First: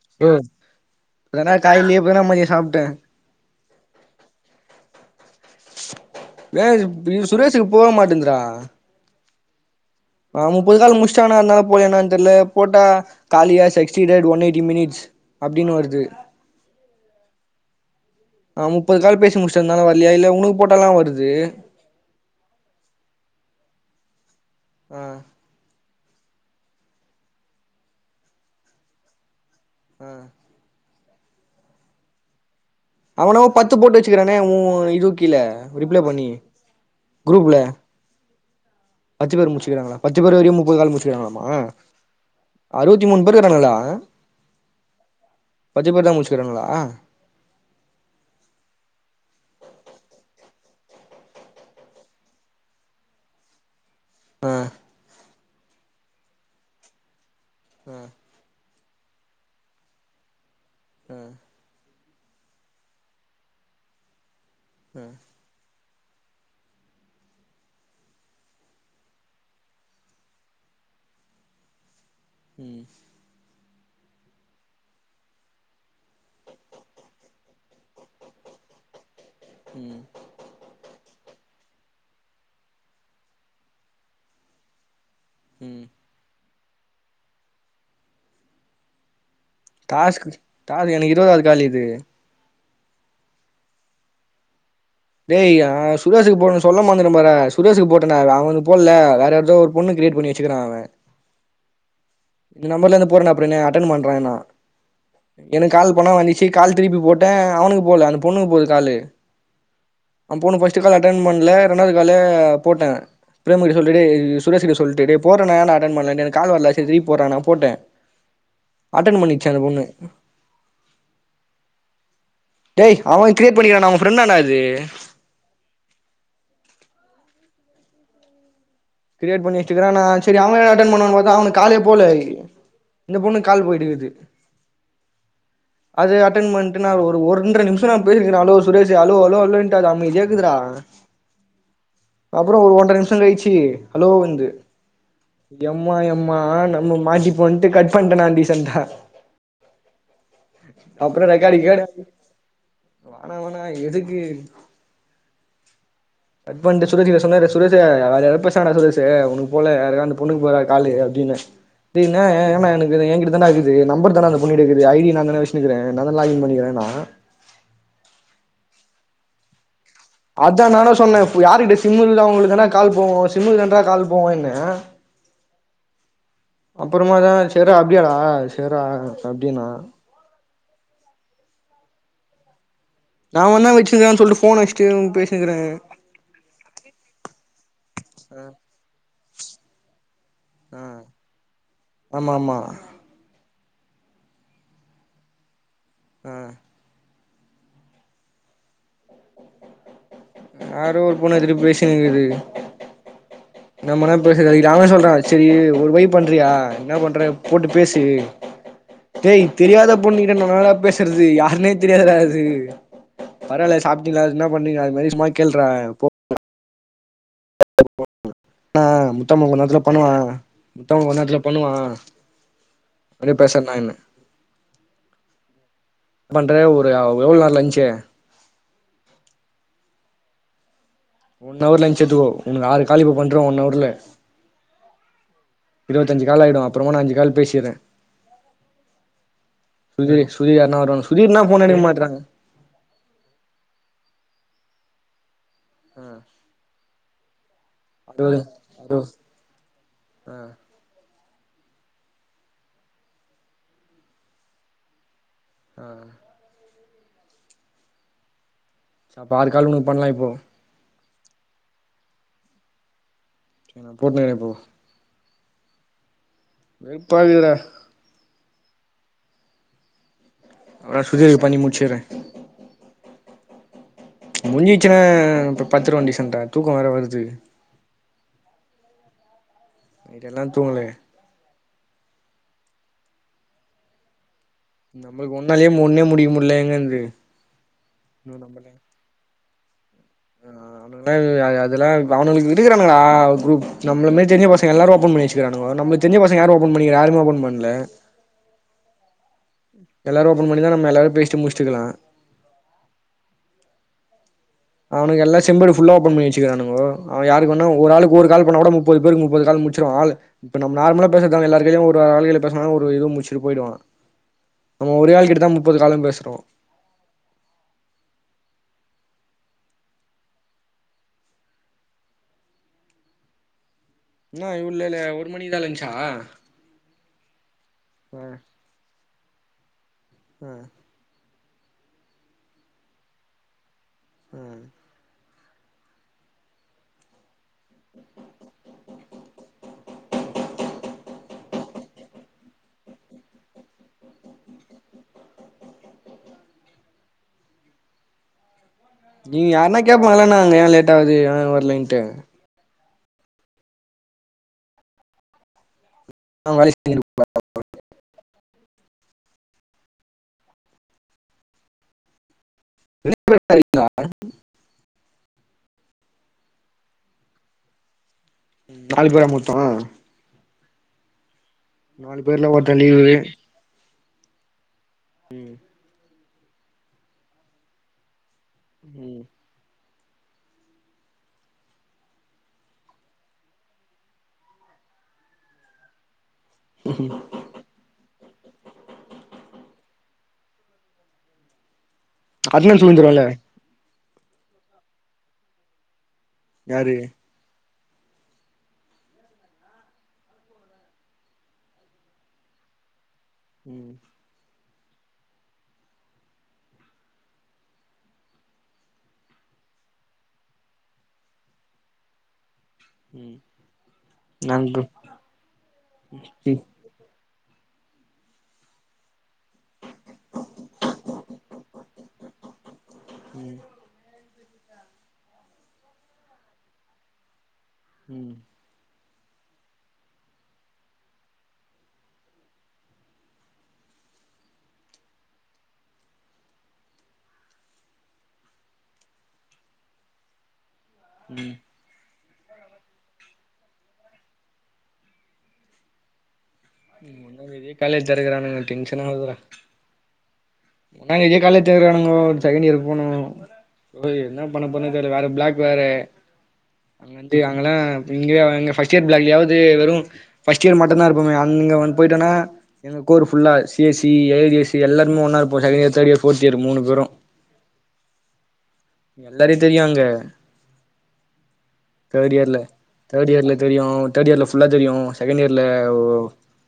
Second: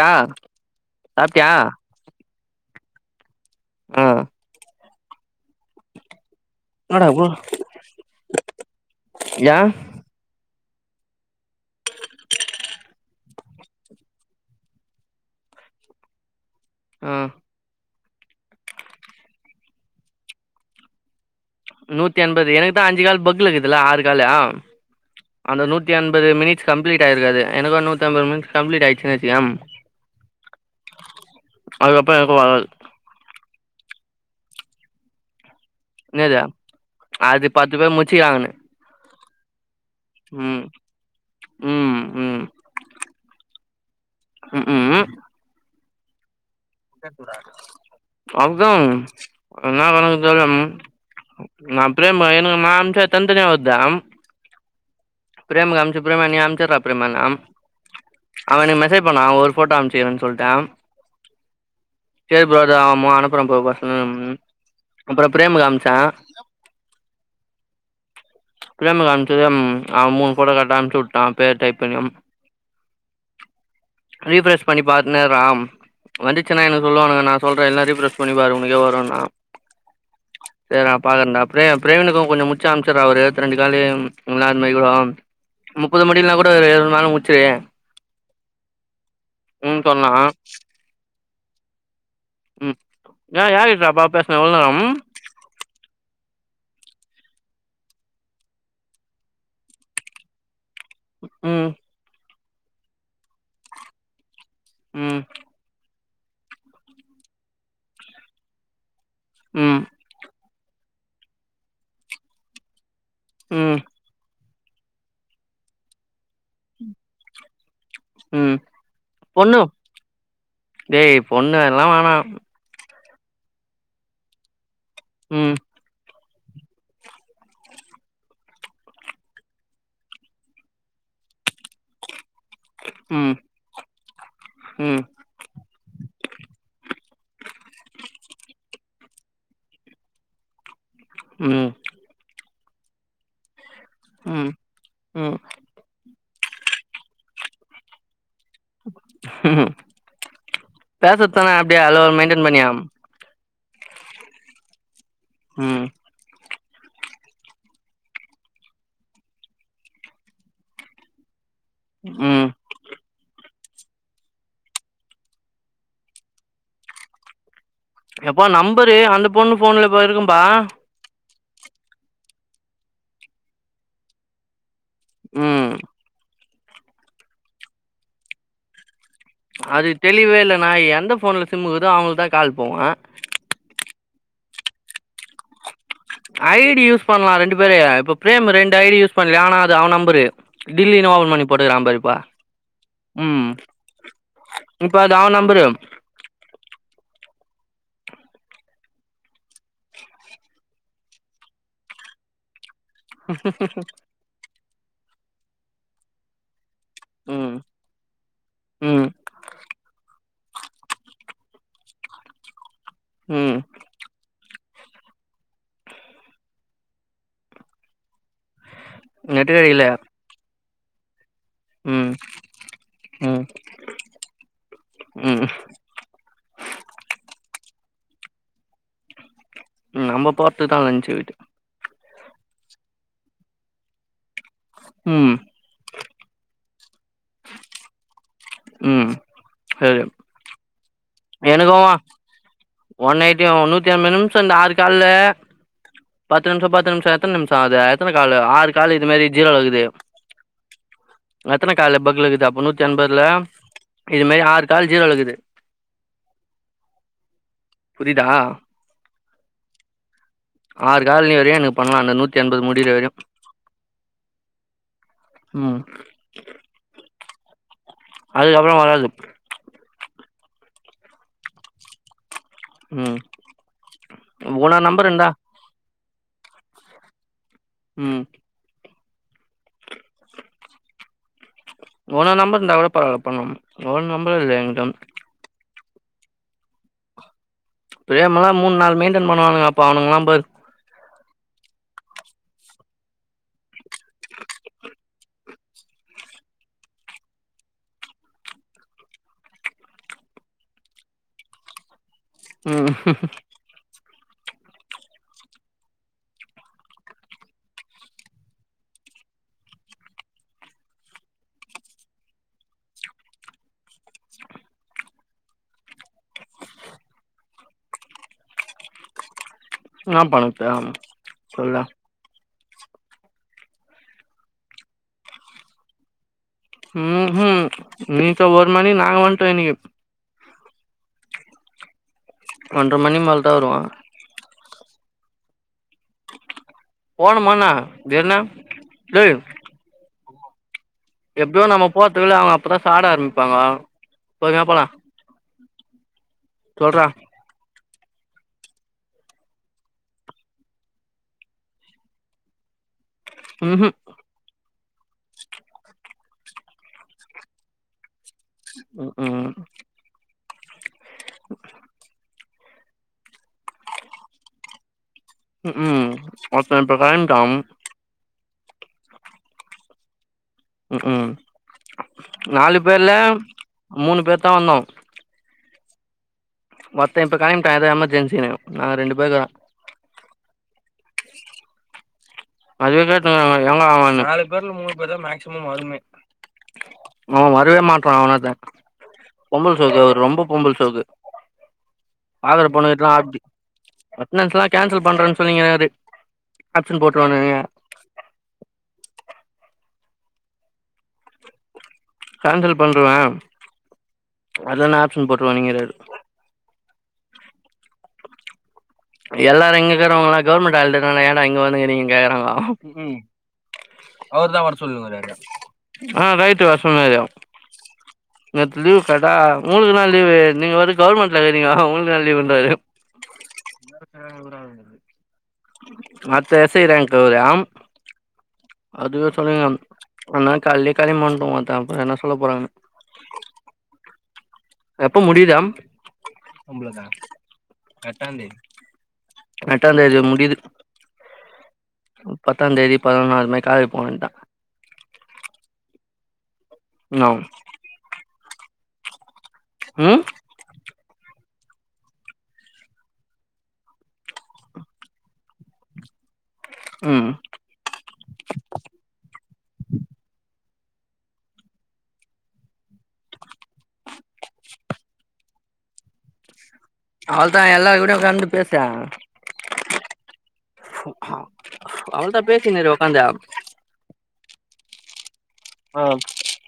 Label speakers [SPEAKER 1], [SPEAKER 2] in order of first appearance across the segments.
[SPEAKER 1] யா
[SPEAKER 2] ம் இப்ப
[SPEAKER 1] சாப்ட்டியா
[SPEAKER 2] தான் காலையில இப்போ தான் மதிய சாப்பிட்டேன்
[SPEAKER 1] ம்
[SPEAKER 2] ஏய்
[SPEAKER 1] என்னடா இவ்ளோ
[SPEAKER 2] சுரேஷுக்கு போக மாட்டேங்குதுடா
[SPEAKER 1] யா
[SPEAKER 2] ஆ முப்பது நாள்ல முடிச்சிட்டானா என்னா போல என்னானு தெரியல போட்டா காலியா எக்ஸ்சிடட் ஒன் எயிட்டி மினிட்ஸ் அப்டினு வருது
[SPEAKER 1] ஆ
[SPEAKER 2] ஆ முப்பது கால் பேசி முடிச்ட அதனால வரலையா இல்ல உனக்கு போட்டலா வருது
[SPEAKER 1] நூத்தி எண்பது எனக்கு தா அஞ்சு கால் பக்ல இக்குதுல்ல ஆறு காலு
[SPEAKER 2] ஆ
[SPEAKER 1] அந்த நூத்தி எண்பது மினிட்ஸ் கம்ப்ளீட் ஆயிருக்காது எனக்கு நூத்தி எண்பது மினிட்ஸ் கம்ப்ளீட் ஆயிருச்சுன் வச்சுக்ய
[SPEAKER 2] ஆ
[SPEAKER 1] அதுக்கப்புற எனக்கு வராது
[SPEAKER 2] அவனவ பத்து போட்டு வச்சுக்கறனே உ இதுக் கீழ ரிப்ளை பண்ணி
[SPEAKER 1] என்னது அது
[SPEAKER 2] குரூப்ல
[SPEAKER 1] பத்து பேர் முச்சிக்கிறாங்கன்னு
[SPEAKER 2] பத்து பேர் முடிச்சுக்றாங்ளா பத்து பேர் வரையு
[SPEAKER 1] ம்
[SPEAKER 2] முப்பது கால் முடிச்சுக்கறாங்களாமா
[SPEAKER 1] ம்
[SPEAKER 2] அறுவத்தி மூணு பேரு இருக்கானுங்களா
[SPEAKER 1] ம் ம்
[SPEAKER 2] பத்து பேரு தா முடிச்ருக்கானுங்ளா
[SPEAKER 1] அதா அதனால எனக்கு தெல நா அப்டியே [unintelligible] அனுப்ச்சா தனிதனியா வருது
[SPEAKER 2] ஆ
[SPEAKER 1] பிரேமுக்கு அனுப்ச்ச பிரேமு நீ அனுப்ச்சுருடா பிரேமானா
[SPEAKER 2] ஆ
[SPEAKER 1] அவ எனக்கு மெசேஜ் நா ஒரு ஃபோட்டோ அனுப்ச்சுக்கறன் சொல்ட்ட
[SPEAKER 2] ம்
[SPEAKER 1] சரி ப்ரோ அத அ அனுப்பற ப்ரோ [unintelligible] அப்பற பிரேமுக்கு அனுப்ச்ச பிரேமுக்கு அனுப்சதே அவ மூணு ஃபோட்டோ கேட்டா அனுப்ச்சி உட்ட அவ பேர் டைப் பண்ணி
[SPEAKER 2] ம்
[SPEAKER 1] ரீஃப்ரஷ் பண்ணி பாத்தனே இர்றா [unintelligible] சொல்வானுங்க நா சொல்ற இல்லனா ரீஃப்ரஷ் பண்ணி பாரு உனக்கே வருனா
[SPEAKER 2] ம்
[SPEAKER 1] சர்றா பாக்கறன்டா ப்ரேம் பிரவினுக்கு கொஞ்ச முடிச்சா அனுப்ச்ரா ஒரு இருவத்ரெண்டு காலு அந்தமாரி கோட
[SPEAKER 2] ம்
[SPEAKER 1] முப்பது முடிலனா கோட னு ஒரு ஏழு நாள்ல முடிச்சிரு
[SPEAKER 2] டாஸ்க் டாஸ்க் எனக்கு இருவதுதா காலிக்குது
[SPEAKER 1] ம் யா யாருகிட்றாப்பா பேசுன இவ்ள நேரம்
[SPEAKER 2] டேய் சுரேஷுக்கு போடனு சொல்ல மறந்துட்டம் பாரே சுரேஷுக்கு போட்டன் டா அவுனுக்கு போடல வேற யார்தோ ஒரு பொண்ணுக் கிரியேட் பண்ணி வச்சுருக்றா அவ
[SPEAKER 1] ம்
[SPEAKER 2] இந்த நம்பர்ல இருந்து போடறனா பிரேமு அட்டன் பண்றேன்னா
[SPEAKER 1] ம் ம்
[SPEAKER 2] எனக்கு கால் போனா வந்துச்சி கால் திருப்பி போட்ட அவுனுக்கு போல அந்த பொண்ணுக்கு போது காலு
[SPEAKER 1] ம்
[SPEAKER 2] அந்த பொண்ணு ஃபஸ்ட்டு கால் அட்டென் பண்ல ரெண்டாவது காலு போட்டே பிரேமுக்ட்ட
[SPEAKER 1] ம்
[SPEAKER 2] சொல்ட்டு டேய் சுரேஷ் கிட்ட சொல்ட்டு டேய் போடறன ஏன்டா அட்டன் பண்லன் எனக் கால் வல்ல சரி திருப்பி போடறானா போட்டே
[SPEAKER 1] ம்
[SPEAKER 2] அட்டன் பண்ணிச்சி அந்த பொண்ணு
[SPEAKER 1] ஏய் பொண்ணெல்லாம் வேணா
[SPEAKER 2] டேய் அவன் கிரியேட் பண்ணிக்கிறானா அவ ஃப்ரெண்டானா அது
[SPEAKER 1] ம்
[SPEAKER 2] கிரியேட் பண்ணி வச்சிருக்கா ஆன சேரி அவ அட்டன் பண்ணுவானு பாத்தா அவனுக்கு காலே போல ஹரி இந்த
[SPEAKER 1] ம்
[SPEAKER 2] பொண்ணுக்கு கால் போய்ட்டுருக்குது
[SPEAKER 1] ம்
[SPEAKER 2] அத அட்டன் பண்ட்டு நா ஒ ஒன்ற நிம்ஷ நா பேசிக்கிறே ஹலோ சுரேஷு ஹலோ ஹலோ ஹலோன்ட்டு அது அமைதியா இருக்குதுடா
[SPEAKER 1] ம்
[SPEAKER 2] அப்புற ஒரு ஒன்ற நிம்ஷ கழிச்சு ஹலோன்னுது
[SPEAKER 1] ம் ம்
[SPEAKER 2] எம்மா எம் மா நம்ம மாட்டி போன்ட்டு கட் பணட்ட நா ன்டா
[SPEAKER 1] ம்
[SPEAKER 2] அப்பற
[SPEAKER 1] பேசத்தானே
[SPEAKER 2] [unintelligible]
[SPEAKER 1] அப்படியே அளவு மெயின்டென் பண்ணியா
[SPEAKER 2] வேணா வேணா எதுக்கு
[SPEAKER 1] ம்
[SPEAKER 2] கட் பன்ட்டு சுரேஜுகிட சொன்னாரு சுரேஜு வேற யாரோ பேச்ராங்டா சுரேஜு உனுக்கு போல யாருக்கோ அந்த பொண்ணுக்கு போதா காலு அப்டீனு அப்டினா
[SPEAKER 1] ம்
[SPEAKER 2] [unintelligible] ஏன்கிட்டதான்டா இரு குது நம்பர் தாண்ணா அந்த பொண்ணுகிட்ட இருக்குது ஐடி நான்தாண்ணா வெஷ்னுகிற நான்தா லாகின் பண்ணிக்கிறேன்னா
[SPEAKER 1] ப்பா நம்பரு அந்த பொண்ணு ஃபோன்ல
[SPEAKER 2] அத்தா நானு சொன்ன இப் யாருகிட்ட சிம்மு இருக்குதோ அவுங்ளுக்தான்டா கால் போவோ சிம்முக்குதான்றா கால் போவோன்னு
[SPEAKER 1] ம்
[SPEAKER 2] அப்புறமாதா சேரா அப்டியடா சேரா
[SPEAKER 1] அது தெளிவே இல்ல நாயி எந்த ஃபோன்ல சிம்முகுதோ அவுங்ளுக்தா கால் போவோ
[SPEAKER 2] நா அவன்தா வெச்சின்குறான் சொல்ட்டு ஃபோனு வெஷ்ட்டு பேசினுகிற
[SPEAKER 1] ஐடி யூஸ் பண்லா ரெண்டு பேரு இப்ப பிரேம்
[SPEAKER 2] ஆ
[SPEAKER 1] ரெண்டு ஐடி யூஸ் பண்லியா ஆனா அது அவ நம்பரு
[SPEAKER 2] ஆ
[SPEAKER 1] டில்லி இன்னவோ ஒபன் பண்ணி போட்டுக்கிறாம்பாரிப்பா
[SPEAKER 2] ஆமா ஆமா
[SPEAKER 1] ம் இப்ப அது அவ நம்பரு
[SPEAKER 2] ஆ யாரோ ஒரு பொண்ணு எத்துடு பேசினுகுது நம்பனா பேசுற வழி இல்ல அவ சொல்றே செரி ஒரு வழி பண்றியா இன்னா பண்ற
[SPEAKER 1] ம்
[SPEAKER 2] போட்டு பேசு
[SPEAKER 1] ம்
[SPEAKER 2] டேய் தெரியாத பொண்ணுகிட் ட நா இன்னாடா பேசுற்து யாருனே தெரியாதுடா அது
[SPEAKER 1] ம்
[SPEAKER 2] பரவால்ல சாப்டிங்ளா இன்னா பண்ணீங்க அது மாரி சும்மா கேள்ற போ [inaudible] அ அ முத்தமிழ்
[SPEAKER 1] நெட்டு
[SPEAKER 2] கொன்நேத்துல
[SPEAKER 1] கடையில
[SPEAKER 2] பண்ணுவா அவ முத்தமிழ் கொன்நேத்துல பண்ணுவா
[SPEAKER 1] ம்
[SPEAKER 2] ஒடனே
[SPEAKER 1] ம்
[SPEAKER 2] பேசற்னாயின்ன
[SPEAKER 1] ம்
[SPEAKER 2] பண்ற ஒரு எவ்ள்நேர் லன்ச்சு
[SPEAKER 1] ம் நம்ப பாத்து தா லன்ச் வீட்டு
[SPEAKER 2] ஒன் அவர் லன்ச் எத்துக்கோ உனுக் ஆறு கால் இப்ப பண்ற ஒன் அவுர்ல
[SPEAKER 1] ம்
[SPEAKER 2] இருவத்தஞ்சி காலாய்டோ அப்புறமா நா அஞ்சி கால் பேசிற்றே
[SPEAKER 1] ம் சரி
[SPEAKER 2] சுதிரு சுதீர் யார்னா வருவானுங் சுதீர்னா ஃபோன் எடுக்க
[SPEAKER 1] எனக்கும்
[SPEAKER 2] மாட்டறாங்க
[SPEAKER 1] ஒன் எய்டியு நூத்தி அம்பத் நிம்ஷோ இந்த ஆறு கால்ல
[SPEAKER 2] ஆ
[SPEAKER 1] பத்து நிம்ஷோ பத்து நிம்ஷோ எத்தன் நிம்ஷ் தாவ்து எத்தன காலு
[SPEAKER 2] அறுவது
[SPEAKER 1] ஆறு காலு
[SPEAKER 2] அறுவ
[SPEAKER 1] இது மாரி ஜீரோ ஆகுது
[SPEAKER 2] ஆ
[SPEAKER 1] எத்தன காலு பக்லகுது அப்போ நூத்தி எண்பத்ல இது மாரி ஆறு கால் ஜீரோலகிது
[SPEAKER 2] அ
[SPEAKER 1] புரிதா
[SPEAKER 2] செ அப்ப ஆறு கால் உனுக்கு பண்லா இப்போ
[SPEAKER 1] ஆறு கால்னி வெரையு எனுக் பண்லா அந்த நூத்தி எண்பது முடிர வெரயு
[SPEAKER 2] செ நா போட்னுகிற இப்போ
[SPEAKER 1] ம்
[SPEAKER 2] வெறுப்பாகுதுடா
[SPEAKER 1] அதுக்கப்பறோ வராது
[SPEAKER 2] நா சுதிர்கு பண்ணி முச்சிற்ற
[SPEAKER 1] ம் உன்னோட
[SPEAKER 2] முஞ்சிச்சுனா
[SPEAKER 1] நம்பர் இருந்தா
[SPEAKER 2] இப்ப பத்துருவ டீசன்டா தூக்கோ வேற வர்து
[SPEAKER 1] ம்
[SPEAKER 2] நைட்டெல்லா தூங்கல
[SPEAKER 1] உன்னோர் நம்பர் இர்ந்தா கூட பரவால பண்லாம் [unintelligible] நம்பர் இல்ல ஏங்கிட்ட
[SPEAKER 2] நம்மளுக்கு ஒன்னாலயே ஒன்னே முடிக்க முட்ல எங்கெந்து
[SPEAKER 1] ப்ரேமெல்லா மூணு நாள் மெய்ன்டென் பண்ணுவானுங்க அப்போ அவனுங்லா பார்
[SPEAKER 2] [unintelligible] அதெல்லா இப்ப அவுனுங்ளுக் இருக்குறானுங்டா ஒ குரூப் நம்ள மாரி தெரிஞ்ச பசங்க எல்லாரு ஓப்பன் பண்ணி வெச்சிகிறானுங்கோ நம் ளுக் தெஞ்ச பசங்க யாரு ஓபன் பண்ணிக்கிறா யாருமே ஓபன் பண்ல எல்லாரு ஓபன் பண்ணிந்தா நம்ம எல்லாரு பேஸ்டு முஷ்ட்ருக்கலா
[SPEAKER 1] ம்
[SPEAKER 2] அவுனுங் எல்லா செம்படு ஃபுல்ல ஓபன் பண்ணி வெச்சிகிறானுங்கோ அவ யாருக்குவோனா ஒரு ஆளுக்கு ஒரு கால் பண்ணா கூட முப்பது பேருக்கு முப்பது கால் முட்ச்சிருவா ஆளு இப்ப நம் நார்மலா பேசர்தால எல்லார் கைலியு ஒரு ஆளு கைல பேசுனாலு ஒரு இது முஷ்ட்டு போய்டுவா நம்ம ஒரே ஆள் கிட்ட தா முப்பது காலு பேசுறோ
[SPEAKER 1] நான் [unintelligible] ஆ சொல்ல
[SPEAKER 2] இன்ன இவளோ லேட்டு ஒரு மணிக்குதான் லான்சா
[SPEAKER 1] உம் உம் நேத்து ஒருமணி நாங்க வன்டோம் இன்னைக்கு
[SPEAKER 2] [unintelligible]
[SPEAKER 1] ஒன்ற மணி மேல தான் வருவான்
[SPEAKER 2] ஆ
[SPEAKER 1] போன் பன்னி செரினா செய் எப்படியும் நம்ம போற்துக்குள்ள அவங்க அப்பதான் சாப்ட ஆரம்பிப்பாங்கோ பொறுமையா போலாம் சொல்றா
[SPEAKER 2] நீங்க யாருன்னா கேட்பாங்களான்னா அங்க ஏன் லேட் ஆவுது ஏன் வர்லன்ட்டு
[SPEAKER 1] ஹூ ஹும்
[SPEAKER 2] அவங்க வேலைய [inaudible]
[SPEAKER 1] உ உஹம்
[SPEAKER 2] [inaudible]
[SPEAKER 1] ஊ‌ உம் ஒருத்தன் இப்போ வரண்ட
[SPEAKER 2] நாலு பேரா மொத்தம்
[SPEAKER 1] உ உம்
[SPEAKER 2] ஒருத்த
[SPEAKER 1] நாலு பேர்ல
[SPEAKER 2] லீவு
[SPEAKER 1] மூணு பேர்தான் வந்தோம்
[SPEAKER 2] உம்
[SPEAKER 1] ஒருத்தன் இப்ப கெளம்பிட்டான் ஏதோ எமர்ஜென்சின்னு நாங்க ரெண்டு
[SPEAKER 2] ம்
[SPEAKER 1] பேரர்தான் அதுவே கேட்டாங்க எங்க அவனு நாலு பேருல மூணு பேர் தான் மேக்சிமம் வருமே அவன் வரவே மாட்ரான் வினோத்து பொம்பல சோக்கு அவ்ரு ரொம்ப பொம்பல சோக்கு [inaudible] பாக்கர
[SPEAKER 2] அட்னன்ஸ்
[SPEAKER 1] பொண்ணு கிட்டலாம்
[SPEAKER 2] விழுந்துருல்ல
[SPEAKER 1] அப்படி அட்னன்ஸ்லாம் கேன்சல் பண்றன்னு சொல்லிகனாறு
[SPEAKER 2] யாரு
[SPEAKER 1] உஹீம் கேன்சல் பண்றுவன்
[SPEAKER 2] உம்
[SPEAKER 1] வரலனா ஆப்சன் போட்டுருவன் நீங்க [unintelligible] எல்லாரும் இங்க இருக்கறவங்களாம் கவர்மெண்ட் ஹா [unintelligible] ஏன்டா இங்க வந்து இருக்கீங்கன்னு கேக்குறாங்க உம்
[SPEAKER 2] ம்
[SPEAKER 1] [inaudible] அவர் தான் வர
[SPEAKER 2] நாங்க
[SPEAKER 1] சொல்லுங்கராறு ஆன்
[SPEAKER 2] ம்
[SPEAKER 1] ரைட்டு [inaudible] வர சொல்லுங்கராறு [inaudible] நேத்து லீவு [unintelligible] [unintelligible] உங்களுக்குதான் லீவு நீங்க வந்து கவர்மெண்ட்ல இருக்கிறீங்க உங்களுக்குதான் லீவு [unintelligible] [inaudible] [inaudible] மத்த எஸ்ஐ ரேங்க் விவரம்
[SPEAKER 2] உம்
[SPEAKER 1] அதுவே சொல்லுங்க [inaudible] ஆனா கால்லே கெளம்பி வந்துடுவோம் தான் அப்புறம் ஏதாவதுசொல்ல போறாங்கனு
[SPEAKER 2] [inaudible]
[SPEAKER 1] [inaudible] எப்ப முடியுதோ [inaudible] அவ்வளவுதான் [inaudible] [unintelligible] கட்டாந்தேதி [inaudible] எட்டான் தேதி முடியுது
[SPEAKER 2] ம்
[SPEAKER 1] [inaudible] பத்தான் தேதி பதனொன்னு காது போனதுதான் [inaudible]
[SPEAKER 2] [inaudible] ஒன்னா தேதியே காலேஜ் தொறக்குறான்னுங்க டென்ஷன் ஆவுதுடா
[SPEAKER 1] ஹம் [unintelligible]
[SPEAKER 2] ஒன்னா தேதியே காலேஜ் தெறக்கறானுங்கோ செகண்ட் இயர் போனும் ஓய் என்ன பண்ண போறனே தெரியல வேற பிளாக் வேற
[SPEAKER 1] ம்
[SPEAKER 2] அங்கிருந்து அங்கலாம் [unintelligible] கீழ மட்டும் தான் இருப்போமே அங்க போயிட்டோனா எங்க கோர்புல்லா சிஎஸ்சி ஏடிஏஸ்சி எல்லாருமே ஒன்னா இருப்போம் second year third year fourth year மூணுமே ஒண்ணா
[SPEAKER 1] அவ்தா எல்லாம் விட க
[SPEAKER 2] எல்லாரையும் தெரியாங்க தேர்ட்
[SPEAKER 1] அவள்தா
[SPEAKER 2] இயர்ல
[SPEAKER 1] பேசினுரு உக்காந்து
[SPEAKER 2] தேர்ட் இயர்ல தெரியும் தேர்ட் இயர் ஃபுல்லா தெரியும் செகண்ட் இயர்ல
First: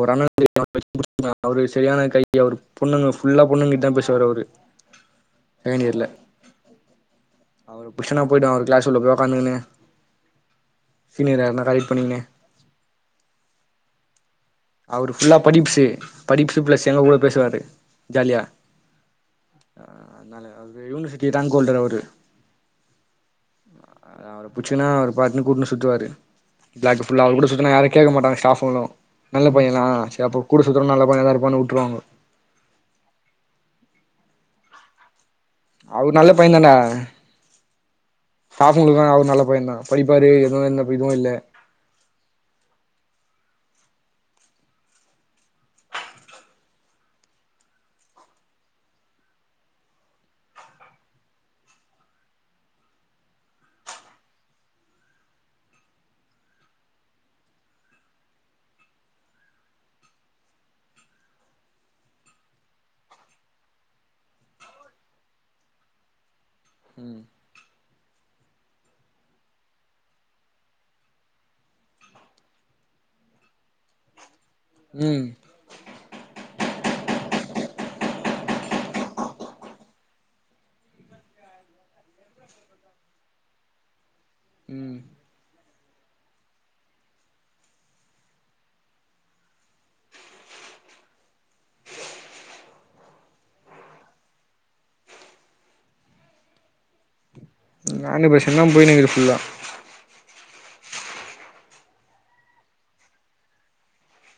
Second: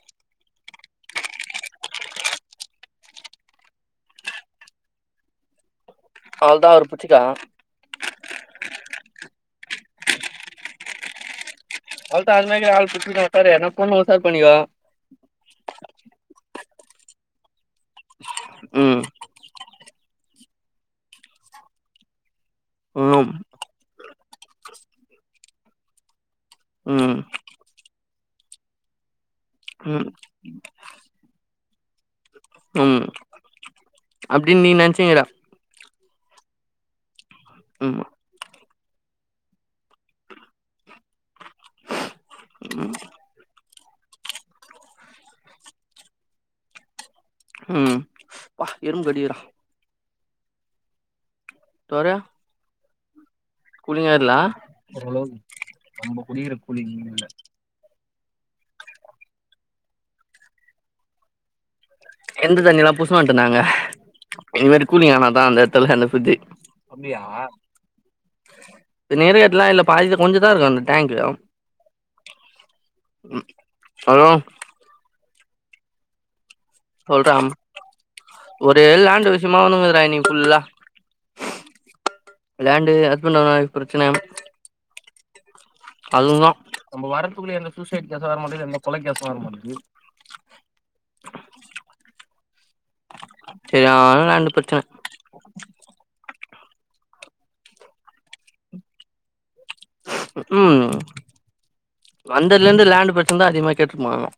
[SPEAKER 2] ஒரு அண்ணனா அவரு சரியான கை அவர் பொண்ணுங்க ஃபுல்லா பொண்ணுங்கிட்டு தான் பேசுவாரு அவரு செகண்ட் இயர்ல
[SPEAKER 1] அவ்ளதா அவர புட்சிக்க
[SPEAKER 2] புஷ்ஷனா போய்டு அவரு கிளாஸ் உள்ள போய் உக்காந்துகினு சீனியர் யார்னா
[SPEAKER 1] அவ்ளதா அது மாரி ஆள் புட்சிகின்னு உக்காரு எதுனா பொண்ணு உஷார் பண்ணிகோ
[SPEAKER 2] அவரு ஃபுல்லா படிப்ஸ்சு படிப்ஸ் பிளஸ் எங்க கூட பேசுவாரு ஜாலியா
[SPEAKER 1] ம்
[SPEAKER 2] அதனால வந்து யூனிவர்சிட்டி ரேங்க் ஹோல்டர் அவரு
[SPEAKER 1] ம்
[SPEAKER 2] அதா அவர புட்ச்சின்னா அவரு பாட்னு கூட்டுனு சுத்துவாரு ப்ளாக்
[SPEAKER 1] ம்
[SPEAKER 2] ஃபுல்லா அவரு கூட சுத்துனா யாரு கேக்கமாட்டங்க ஸ்டாஃப்ங்களு நல்ல பையனா
[SPEAKER 1] ம்
[SPEAKER 2] சேரி அப்ப கூட சுத்துறவனு நல்ல பையனாதா இருப்பான்னு வுட்டுருவாங்க
[SPEAKER 1] அப்டினு நீ நெனச்சிங்ற
[SPEAKER 2] அவரு நல்ல பையந்தாண்டா
[SPEAKER 1] ஆமா
[SPEAKER 2] ஸ்டாஃப்ங்களுக்கு அவரு நல்ல பையந்தா படிப்பாரு எதுவு எந்த இதுவு இல்ல
[SPEAKER 1] ம் ப்பா எறும்பு கடிக்குதுடா தொற கூலிங்கா இல்ல இருந்த தண்ணியிலா புடிச்சினு வந்துட்டோ நாங்க இனிமேட்டு கூலிங்கானாதா அந்த எடத்துல அந்த பிரிட்ஜ்
[SPEAKER 2] ம்
[SPEAKER 1] அப்டியா இது நேர்கட்லா இல்ல பாதி கொஞ்சந்தா இருக்கு அந்த டேங்க்கு ம் ஹலோ
[SPEAKER 2] ம்
[SPEAKER 1] சொல்றா ஒரு லேண்ட் விஷ்யமா வந்துனுயிருக்குதுறா இன்னிக்கி ஃபுல்லா லண்ட்டு ஹஸ்பண்ட் அண்ட் ஒய்ஃப் பிரச்சன
[SPEAKER 2] ம்
[SPEAKER 1] அதுந்தா நம்ப வரத்துக்குள்ள எந்த சூசைட் கேஸ்சு வர மாட்டிங்குது எந்த கொல கேஸ்சு வர மாட்டிங்குது செரியான லேண்ட் பிரச்சன
[SPEAKER 2] லேண்ட்டு பிரச்சனதா போய்னுருக்குது ஃபுல்லா
[SPEAKER 1] ம் வந்ததுல இருந்து லேண்டு் பிரச்சனதா அதிகமா கேட்டுருப்பாங்க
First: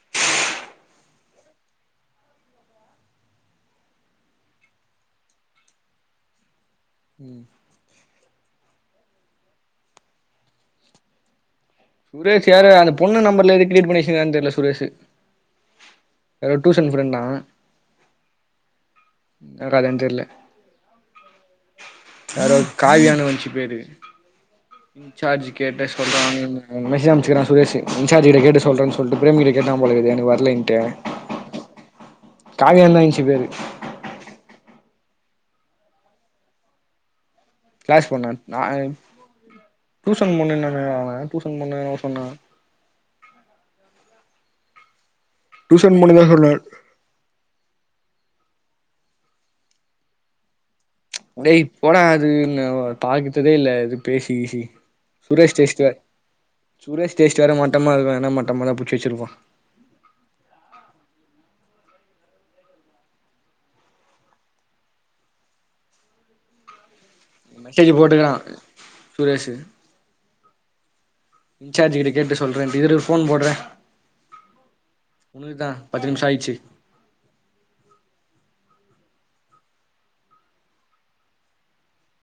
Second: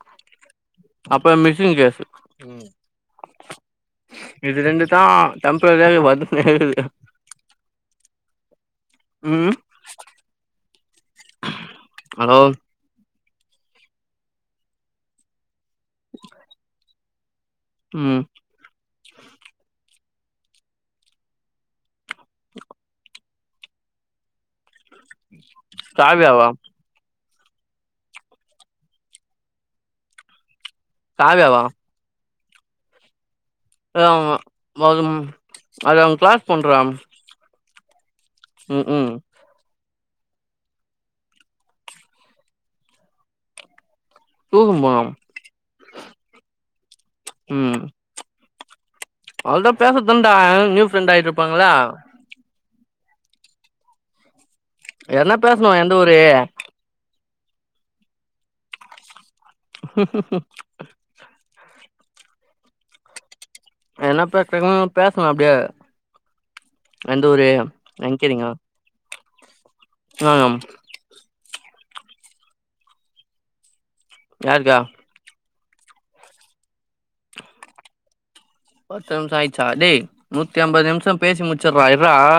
[SPEAKER 1] அப்பற மிஸ்ஸிங் கேஸ் இது ரெண்டுதா டெம்ப்ரவரியாவே வந்துனே இருக்கு ம் ஹலோ
[SPEAKER 2] சுரேஷ் யாரு அந்த பொண்ணு நம்பர்ல எதுக்கு கிரியேட் பண்ணிவச்சிருக்கான்னு தெரில சுரேஷ் யாரோ டூஷன் ஃப்ரெண்டா
[SPEAKER 1] ம்
[SPEAKER 2] என்ன கதன்னு தெர்ல யாரோ காவியானு வந்துச்சி பேரு இன்சார்ஜ் கேட்டு
[SPEAKER 1] காவ்யாவா
[SPEAKER 2] சொல்றான்னு மெசேஜ் அம்சிக்கிறா சுரேஷ் இஞ்சர்ஜ் கிட்ட கேட்டு சொல்றனு சொல்லிட்டு பிரேம் கிட்ட கேட்டா போலகுது எனக்கு வரலண்ட்டு
[SPEAKER 1] காவியா வா
[SPEAKER 2] கவியானுதா இருஞ்சி பேரு
[SPEAKER 1] எங்க அது அவங்க கிளாஸ் பொண்ணுரா
[SPEAKER 2] கிளாஸ் பொண்ணா
[SPEAKER 1] ம் ம்
[SPEAKER 2] டூஷன் பொண்ணுன்னானே அவ டூஷன் பொண்ணு என்வோ சொன்னா
[SPEAKER 1] டூஷன் பெண்ணா
[SPEAKER 2] டூஷன் பொண்ணுதா சொன்னா
[SPEAKER 1] ம் அவ்ளதா பேசற்தாண்டா
[SPEAKER 2] டேய் போட அது நா பாத்ததே இல்ல அது பேசி கிசி
[SPEAKER 1] எதனா
[SPEAKER 2] சுரேஷ்
[SPEAKER 1] பேசணு
[SPEAKER 2] டேஸ்ட் வே
[SPEAKER 1] எந்த ஒரு
[SPEAKER 2] சுரேஷ்டேஸ்ட் வேற மட்டமா வேணா மட்ட மா தான் புச்சி வச்சிருப்பா
[SPEAKER 1] [unintelligible] என்ன பேறக்க பேசலாம் அப்படியே எந்தஊரு எனங்க கேறீங்க
[SPEAKER 2] சுரேஷ்சு
[SPEAKER 1] ஆம்
[SPEAKER 2] இன்சார்ஜ் கிட்ட கேட்டு சொல்றேன்ட்டு இரு போன் போடுறே
[SPEAKER 1] யாருக்கா
[SPEAKER 2] உணுக்குதா பத்து நிமிஷம் ஆயிச்சு
[SPEAKER 1] பத்து நிமிஷம் ஆயிச்சா டே நூத்தி அம்பது நிமிஷம் பேசி முச்டுறா இர்ரா